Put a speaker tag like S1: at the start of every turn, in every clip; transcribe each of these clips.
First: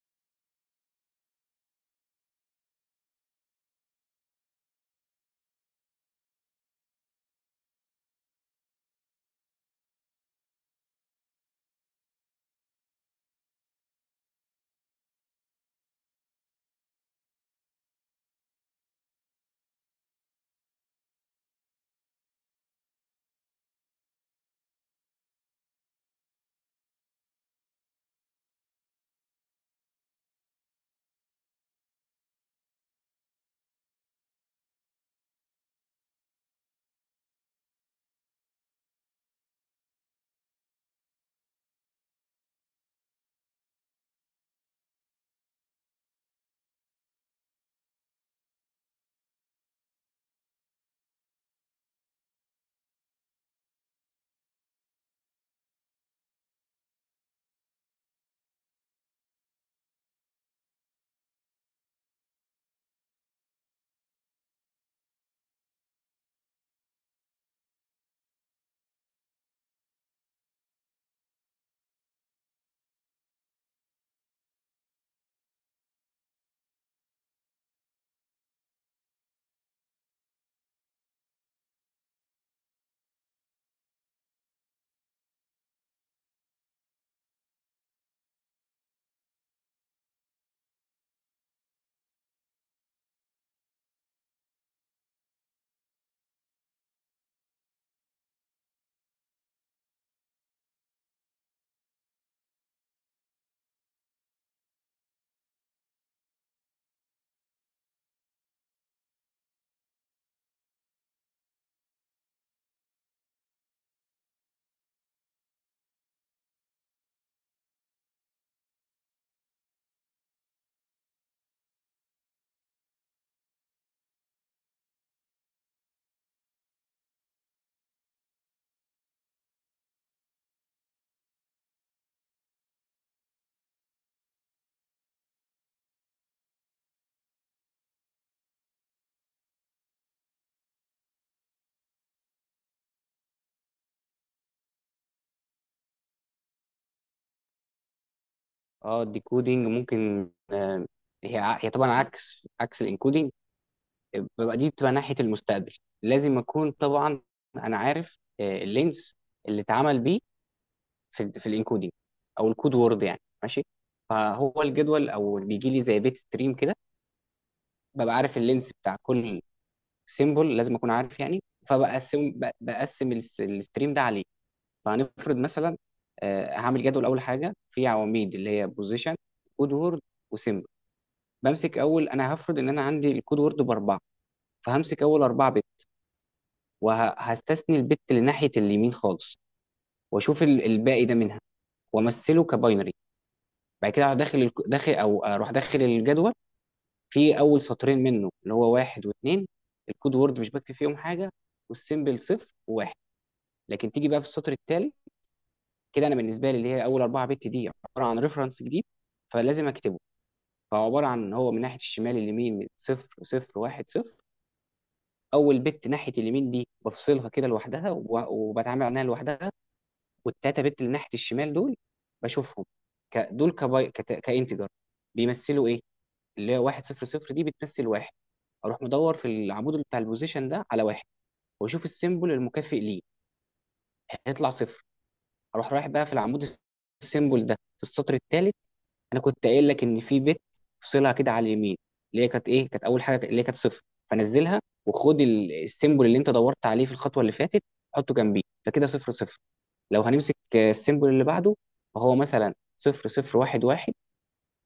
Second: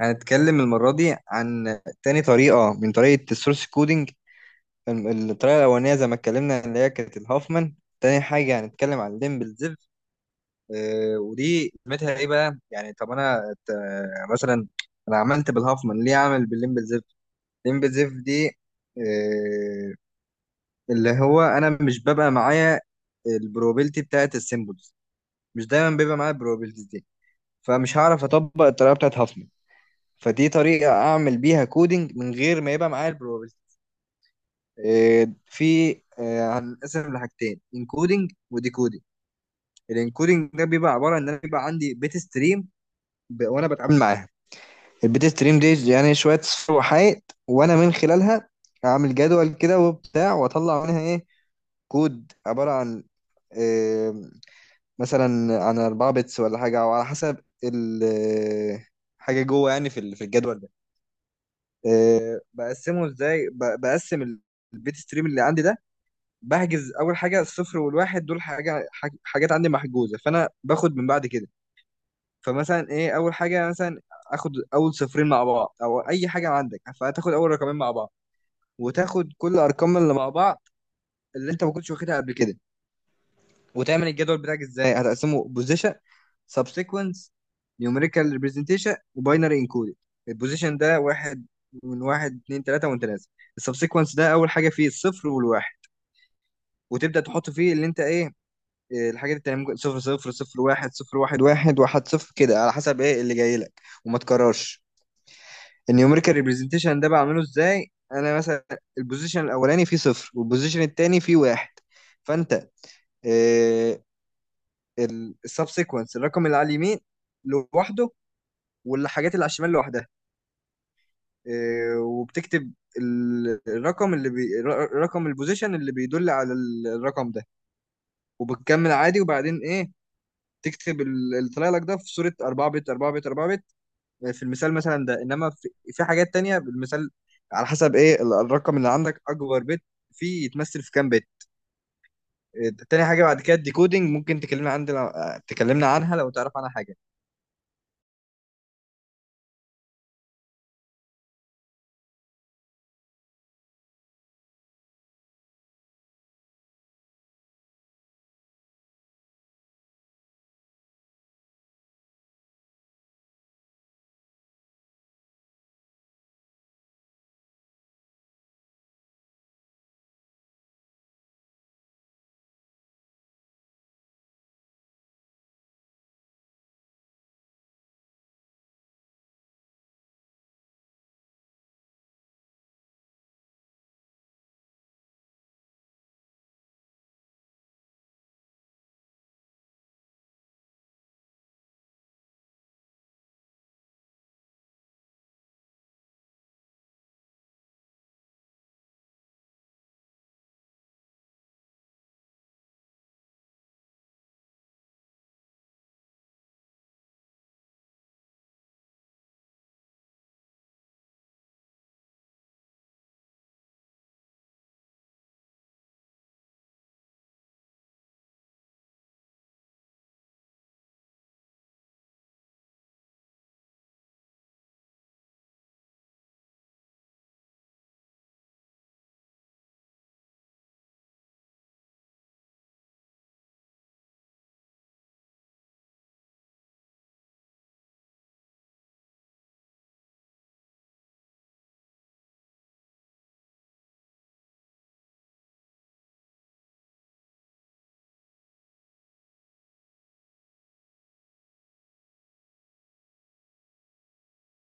S1: هنتكلم المرة دي عن تاني طريقة من طريقة السورس كودينج. الطريقة الأولانية زي ما اتكلمنا اللي هي كانت الهوفمان. تاني حاجة هنتكلم عن ليمبل زيف. ودي قيمتها ايه بقى؟ يعني طب أنا آه، مثلا أنا عملت بالهوفمان ليه أعمل بالليمبل زيف؟ ليمبل زيف دي آه، اللي هو أنا مش ببقى معايا البروبابيلتي بتاعت السيمبلز، مش دايما بيبقى معايا البروبابيلتي دي، فمش هعرف أطبق الطريقة بتاعت هوفمان، فدي طريقة أعمل بيها كودينج من غير ما يبقى معايا البروبابيلتي. في آه، هنقسم لحاجتين: انكودينج وديكودينج. الانكودينج ده بيبقى عبارة إن أنا بيبقى عندي بيت ستريم، وأنا بتعامل معاها. البيت ستريم دي يعني شوية صفر وحائط، وأنا من خلالها أعمل جدول كده وبتاع، وأطلع منها إيه كود عبارة عن آه، مثلا عن 4 بتس ولا حاجة، أو على حسب ال- آه، حاجة جوه، يعني في الجدول. بقسمه ازاي؟ بقسم البيت ستريم اللي عندي ده، بحجز اول حاجه الصفر والواحد دول، حاجات عندي محجوزه، فانا باخد من بعد كده. فمثلا ايه اول حاجه، مثلا اخد اول صفرين مع بعض، او اي حاجه عندك فهتاخد اول رقمين مع بعض، وتاخد كل الارقام اللي مع بعض اللي انت ما كنتش واخدها قبل كده. وتعمل الجدول بتاعك ازاي؟ هتقسمه بوزيشن، سبسيكونس، نيوميريكال ريبريزنتيشن، وباينري انكودد. البوزيشن ده واحد، من واحد اتنين تلاته وانت نازل. السبسيكونس ده اول حاجه فيه الصفر والواحد، وتبدا تحط فيه اللي انت ايه إيه الحاجات التانية، ممكن صفر صفر، صفر واحد، صفر واحد واحد، واحد صفر، كده على حسب ايه اللي جاي لك، وما تكررش. النيوميريكال ريبريزنتيشن ده بعمله ازاي؟ انا مثلا البوزيشن الاولاني فيه صفر، والبوزيشن التاني فيه واحد، فانت آه، السب سيكونس الرقم اللي على اليمين لوحده، والحاجات اللي على الشمال لوحدها. إيه، وبتكتب الرقم اللي رقم البوزيشن اللي بيدل على الرقم ده. وبتكمل عادي، وبعدين ايه؟ تكتب اللي طالع لك ده في صورة 4 بت 4 بت 4 بت. في المثال مثلا ده، انما في حاجات تانية بالمثال، على حسب ايه الرقم اللي عندك اكبر بت فيه يتمثل في كام بت. إيه، تاني حاجة بعد كده الديكودينج، ممكن تكلمنا عندنا، تكلمنا عنها لو تعرف عنها حاجة.
S2: اه، الديكودينج ممكن، هي طبعا عكس الانكودينج. ببقى دي بتبقى ناحيه المستقبل، لازم اكون طبعا انا عارف اللينس اللي اتعمل بيه في الانكودينج او الكود وورد، يعني ماشي. فهو الجدول او بيجي لي زي بيت ستريم كده، ببقى عارف اللينس بتاع كل سيمبل، لازم اكون عارف يعني. فبقسم ب- بقسم الستريم ده عليه. فهنفرض مثلا هعمل جدول، اول حاجه في عواميد اللي هي بوزيشن، كود وورد، وسيمبل. بمسك اول، انا هفرض ان انا عندي الكود وورد باربعه، فهمسك اول اربعه بت وهستثني البت لناحيه اليمين خالص، واشوف الباقي ده منها وامثله كباينري. بعد كده اروح داخل الك- داخل او اروح داخل الجدول. في اول سطرين منه اللي هو واحد واثنين، الكود وورد مش بكتب فيهم حاجه، والسيمبل صفر وواحد. لكن تيجي بقى في السطر التالي كده، انا بالنسبه لي اللي هي اول اربعه بت دي عباره عن ريفرنس جديد فلازم اكتبه. فهو عباره عن هو من ناحيه الشمال اليمين صفر صفر واحد صفر. اول بت ناحيه اليمين دي بفصلها كده لوحدها وبتعامل عنها لوحدها. والتلاته بت اللي ناحيه الشمال دول بشوفهم دول كانتجر، بيمثلوا ايه؟ اللي هي واحد صفر صفر دي بتمثل واحد. اروح مدور في العمود اللي بتاع البوزيشن ده على واحد واشوف السيمبل المكافئ ليه، هيطلع صفر. اروح رايح بقى في العمود السيمبل ده في السطر الثالث. انا كنت قايل لك ان في بيت فصلها كده على اليمين، اللي هي كانت ايه، كانت اول حاجه اللي هي كانت صفر، فنزلها. وخد السيمبل اللي انت دورت عليه في الخطوه اللي فاتت حطه جنبيه، فكده صفر صفر. لو هنمسك السيمبل اللي بعده، فهو مثلا صفر صفر واحد واحد.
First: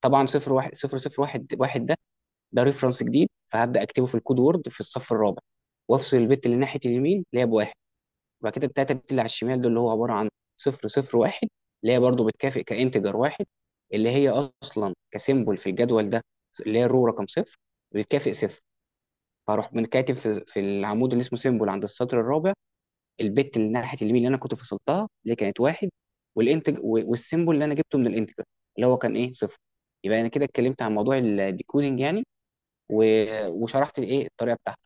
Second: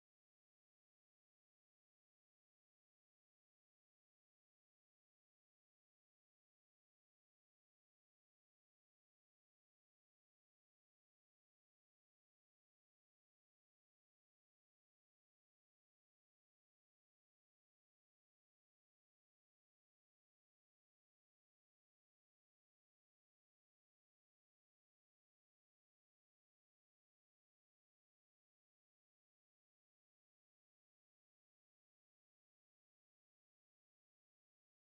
S2: طبعا صفر واحد صفر صفر واحد واحد ده ريفرنس جديد فهبدا اكتبه في الكود وورد في الصف الرابع، وافصل البت اللي ناحيه اليمين اللي هي بواحد. وبعد كده التلاته البت اللي على الشمال دول اللي هو عباره عن صفر صفر واحد، اللي هي برضو بتكافئ كانتجر واحد، اللي هي اصلا كسيمبل في الجدول ده اللي هي الرو رقم صفر بتكافئ صفر. فاروح من كاتب في العمود اللي اسمه سيمبل عند السطر الرابع، البت اللي ناحيه اليمين اللي انا كنت فصلتها اللي كانت واحد، والانتج والسيمبل اللي انا جبته من الانتجر اللي هو كان ايه، صفر. يبقى انا كده اتكلمت عن موضوع الديكودنج يعني وشرحت الايه الطريقه بتاعته.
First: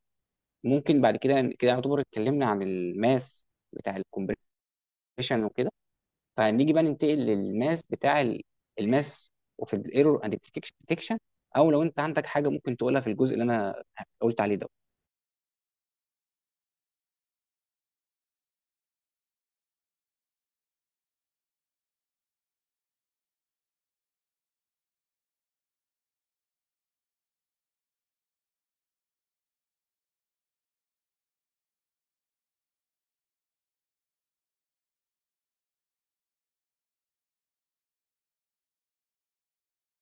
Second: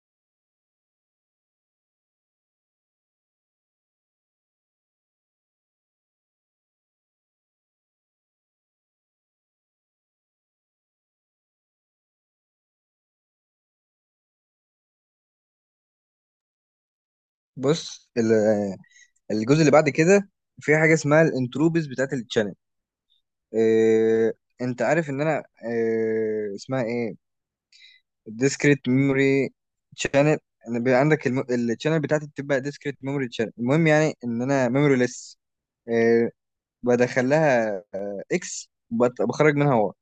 S2: ممكن بعد كده كده يعتبر اتكلمنا عن الماس بتاع الكومبريشن وكده، فنيجي بقى ننتقل للماس بتاع الماس وفي الايرور اند ديتكشن. او لو انت عندك حاجه ممكن تقولها في الجزء اللي انا قلت عليه ده.
S1: بص، الجزء اللي بعد كده في حاجه اسمها الانتروبيز بتاعت التشانل. إيه، انت عارف ان انا إيه اسمها ايه الديسكريت ميموري تشانل؟ ان بيبقى عندك التشانل بتاعتي بتبقى ديسكريت ميموري تشانل، المهم يعني ان انا ميموري ليس. إيه، بدخل لها اكس، بخرج منها واي.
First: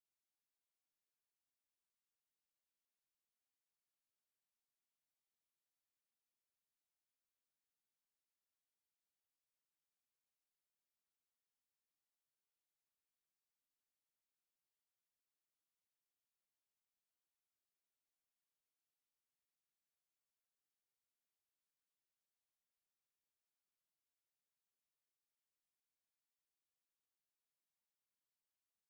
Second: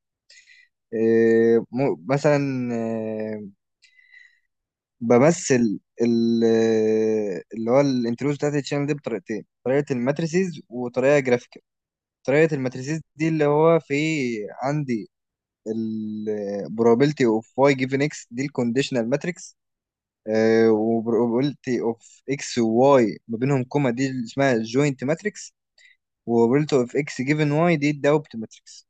S1: إيه، مثلا إيه، بمثل اللي هو الانتروبيز بتاعت التشانل دي بطريقتين: طريقه الماتريسيز وطريقه جرافيك. طريقة الماتريسيس دي اللي هو في عندي ال probability of y given x، دي الكونديشنال ماتريكس. و probability of x و y ما بينهم كوما، دي اللي اسمها joint ماتريكس. و probability of x given y دي الدوبت ماتريكس.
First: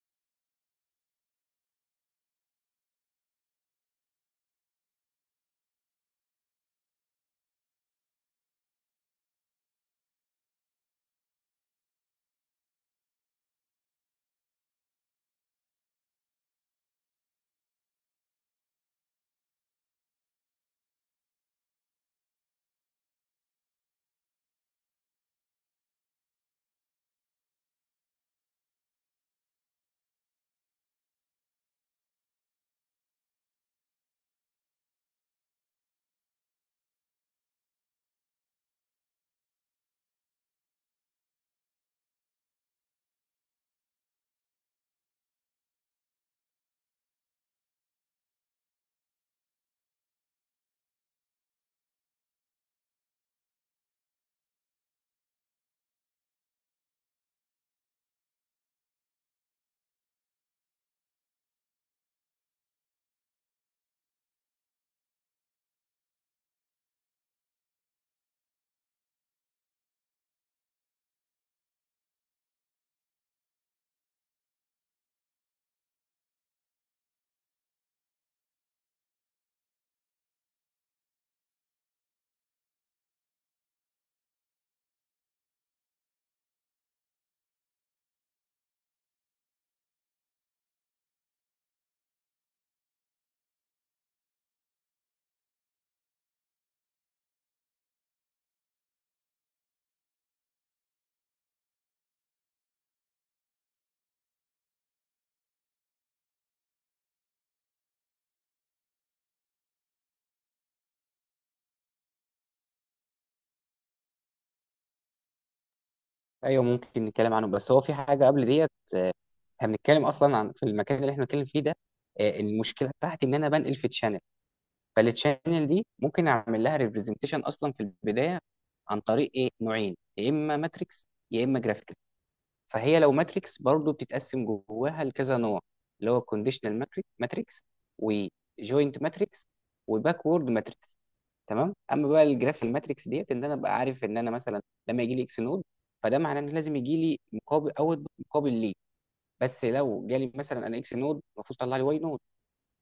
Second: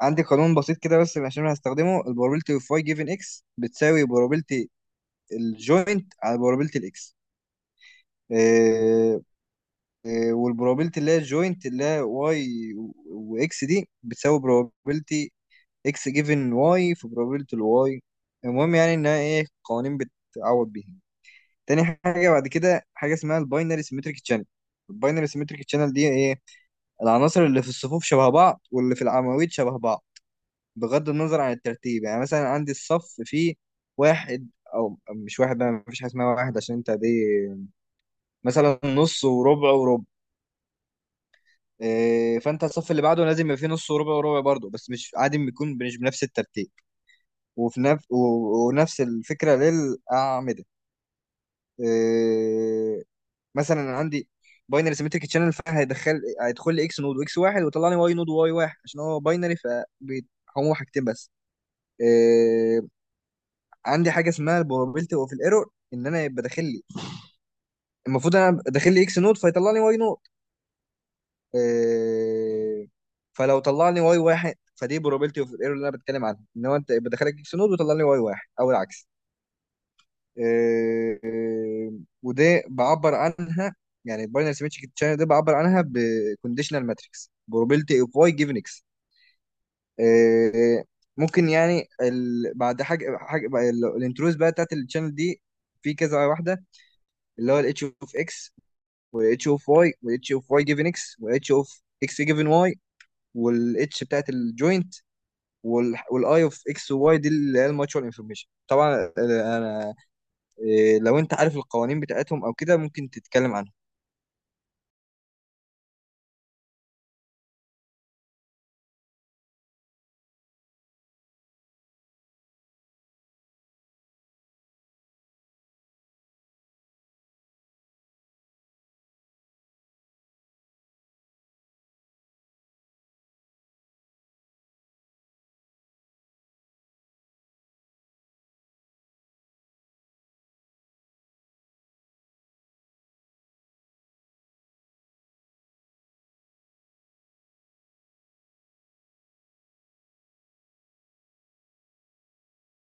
S1: عندي قانون بسيط كده، بس عشان أنا هستخدمه: ال probability of y given x بتساوي probability الجوينت على probability الاكس. والبروبابيلتي اللي هي الجوينت اللي هي واي واكس دي بتساوي بروبابيلتي اكس جيفن واي في بروبابيلتي الواي. المهم يعني انها ايه قوانين بتعوض بيها. تاني حاجه بعد كده حاجه اسمها الباينري سيمتريك تشانل. الباينري سيمتريك تشانل دي ايه؟ العناصر اللي في الصفوف شبه بعض، واللي في العواميد شبه بعض، بغض النظر عن الترتيب. يعني مثلا عندي الصف فيه واحد، او مش واحد بقى، مفيش حاجه اسمها واحد عشان انت دي مثلا نص وربع وربع. إيه، فانت الصف اللي بعده لازم يبقى فيه نص وربع وربع برضه، بس مش عادي، بيكون مش بنفس الترتيب، وفي نفس ونفس الفكره للاعمده. إيه، مثلا أنا عندي باينري سيمتريك تشانل، فهيدخل لي اكس نود واكس واحد، ويطلع لي واي نود وواي واحد، عشان هو باينري فهو حاجتين بس. إيه، عندي حاجه اسمها البروبابيلتي اوف الايرور، ان انا يبقى داخل لي، المفروض انا داخل لي اكس نود فيطلع لي واي نود. إيه، فلو طلع لي واي واحد فدي بروبابيلتي اوف الايرور اللي انا بتكلم عنها، ان هو انت بدخلك اكس نود وطلع لي واي واحد، او العكس. إيه، إيه، ودي بعبر عنها يعني، الباينري سيمتريك تشانل دي بعبر عنها بكونديشنال ماتريكس بروبابيلتي اوف واي جيفن اكس. ممكن يعني بعد حاجه حاجه بقى الانتروز بقى بتاعت التشانل دي في كذا واحده، اللي هو الاتش اوف اكس، والاتش اوف واي، والاتش اوف واي جيفن اكس، والاتش اوف اكس جيفن واي، والاتش بتاعت الجوينت، والاي اوف اكس وواي، دي اللي هي الماتشوال انفورميشن. طبعا انا إيه، لو انت عارف القوانين بتاعتهم او كده ممكن تتكلم عنها.
S2: ايوه ممكن نتكلم عنه، بس هو في حاجه قبل ديت. احنا بنتكلم اصلا عن في المكان اللي احنا بنتكلم فيه ده، المشكله بتاعتي ان انا بنقل في تشانل، فالتشانل دي ممكن اعمل لها ريبريزنتيشن اصلا في البدايه عن طريق ايه، نوعين، يا اما ماتريكس يا اما جرافيك. فهي لو ماتريكس برضو بتتقسم جواها لكذا نوع، اللي هو كونديشنال ماتريكس، وجوينت ماتريكس، وباكورد ماتريكس. تمام. اما بقى الجراف الماتريكس ديت، ان انا ابقى عارف ان انا مثلا لما يجي لي اكس نود فده معناه ان لازم يجي لي مقابل اوت مقابل ليه. بس لو جالي مثلا انا اكس نود المفروض طلع لي واي نود،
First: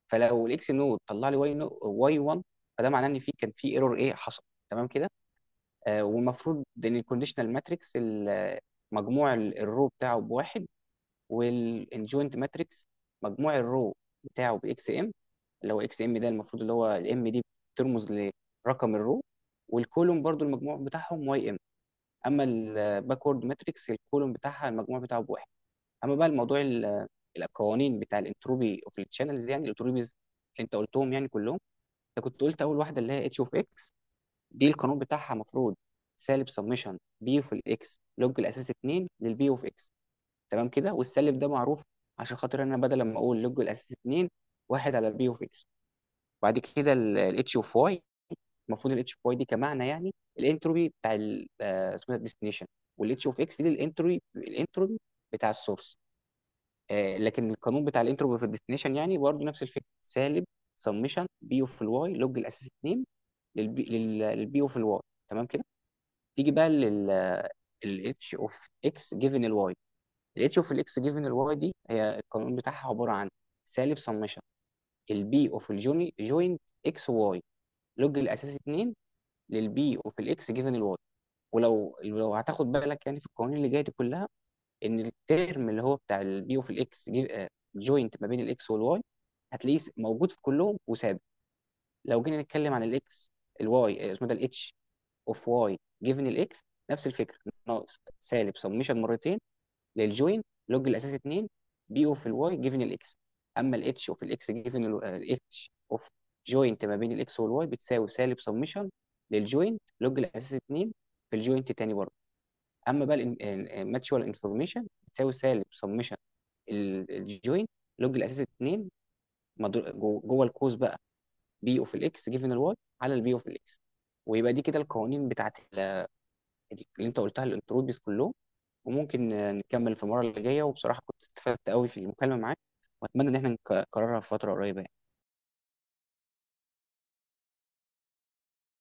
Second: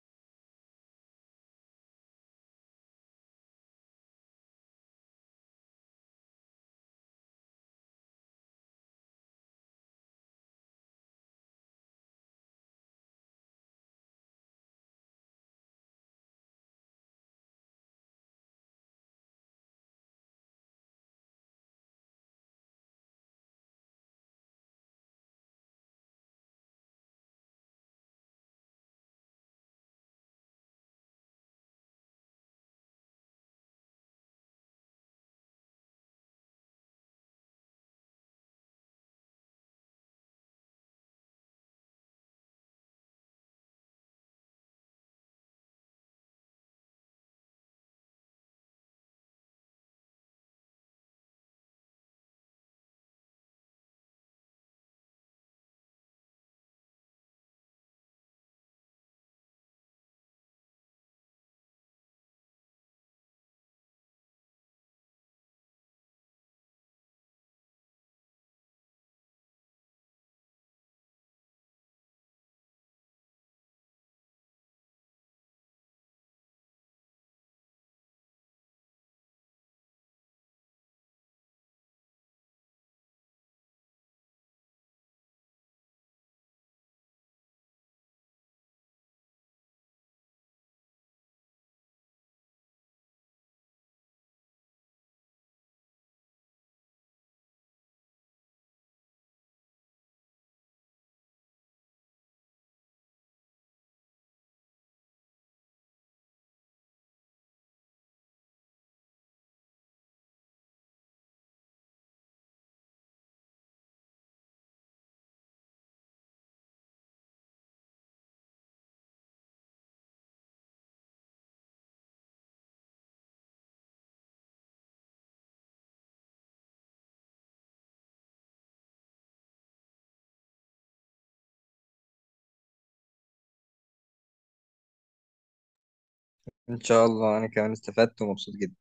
S2: فلو الاكس نود طلع لي واي نود واي 1 فده معناه ان في كان في ايرور ايه حصل. تمام كده. والمفروض ان الكونديشنال ماتريكس مجموع الرو بتاعه بواحد، والجوينت ماتريكس مجموع الرو بتاعه باكس ام، اللي هو اكس ام ده المفروض اللي هو الام دي بترمز لرقم الرو، والكولوم برضو المجموع بتاعهم واي ام. اما الباكورد ماتريكس الكولوم بتاعها المجموع بتاعه بواحد. اما بقى الموضوع القوانين بتاع الانتروبي اوف التشانلز، يعني الانتروبيز اللي انت قلتهم يعني كلهم. انت كنت قلت اول واحده اللي هي اتش اوف اكس، دي القانون بتاعها المفروض سالب سمشن بي اوف الاكس لوج الاساس 2 للبي اوف اكس. تمام كده. والسالب ده معروف عشان خاطر انا بدل ما اقول لوج الاساس 2 واحد على بي اوف اس. وبعد كده الاتش اوف واي، المفروض الاتش اوف واي دي كمعنى يعني الانتروبي بتاع اسمه الديستنيشن، والاتش اوف اكس دي الانتروبي بتاع السورس. لكن القانون بتاع الانتروبي في الديستنيشن يعني برضه نفس الفكره، سالب سمشن بي اوف الواي لوج الاساس 2 للبي اوف الواي. تمام كده. تيجي بقى الاتش اوف اكس جيفن الواي. الاتش اوف الاكس جيفن الواي دي هي القانون بتاعها عباره عن سالب سمشن البي اوف الجوني جوينت اكس واي لوج الاساسي 2 للبي اوف الاكس جيفن الواي. ولو لو هتاخد بالك يعني في القوانين اللي جايه دي كلها ان الترم اللي هو بتاع البي اوف الاكس جوينت ما بين الاكس والواي هتلاقيه موجود في كلهم وثابت. لو جينا نتكلم عن الاكس الواي اسمه ده الاتش اوف واي جيفن الاكس، نفس الفكره، ناقص سالب سمشن مرتين للجوين لوج الاساس 2 بي اوف الواي جيفن الاكس. اما الاتش اوف الاكس جيفن الاتش اوف جوينت ما بين الاكس والواي بتساوي سالب سمشن للجوينت لوج الاساس 2 في الجوينت تاني برضه. اما بقى الماتشوال انفورميشن بتساوي سالب سمشن الجوينت لوج الاساس 2، جوه القوس بقى بي اوف الاكس جيفن الواي على البي اوف الاكس. ويبقى دي كده القوانين بتاعت اللي انت قلتها الانتروبيز كلهم. وممكن نكمل في المرة اللي جاية، وبصراحة كنت استفدت قوي في المكالمة معاك، وأتمنى إن احنا نكررها في فترة قريبة يعني.
S1: ان شاء الله، انا كمان استفدت ومبسوط جدا.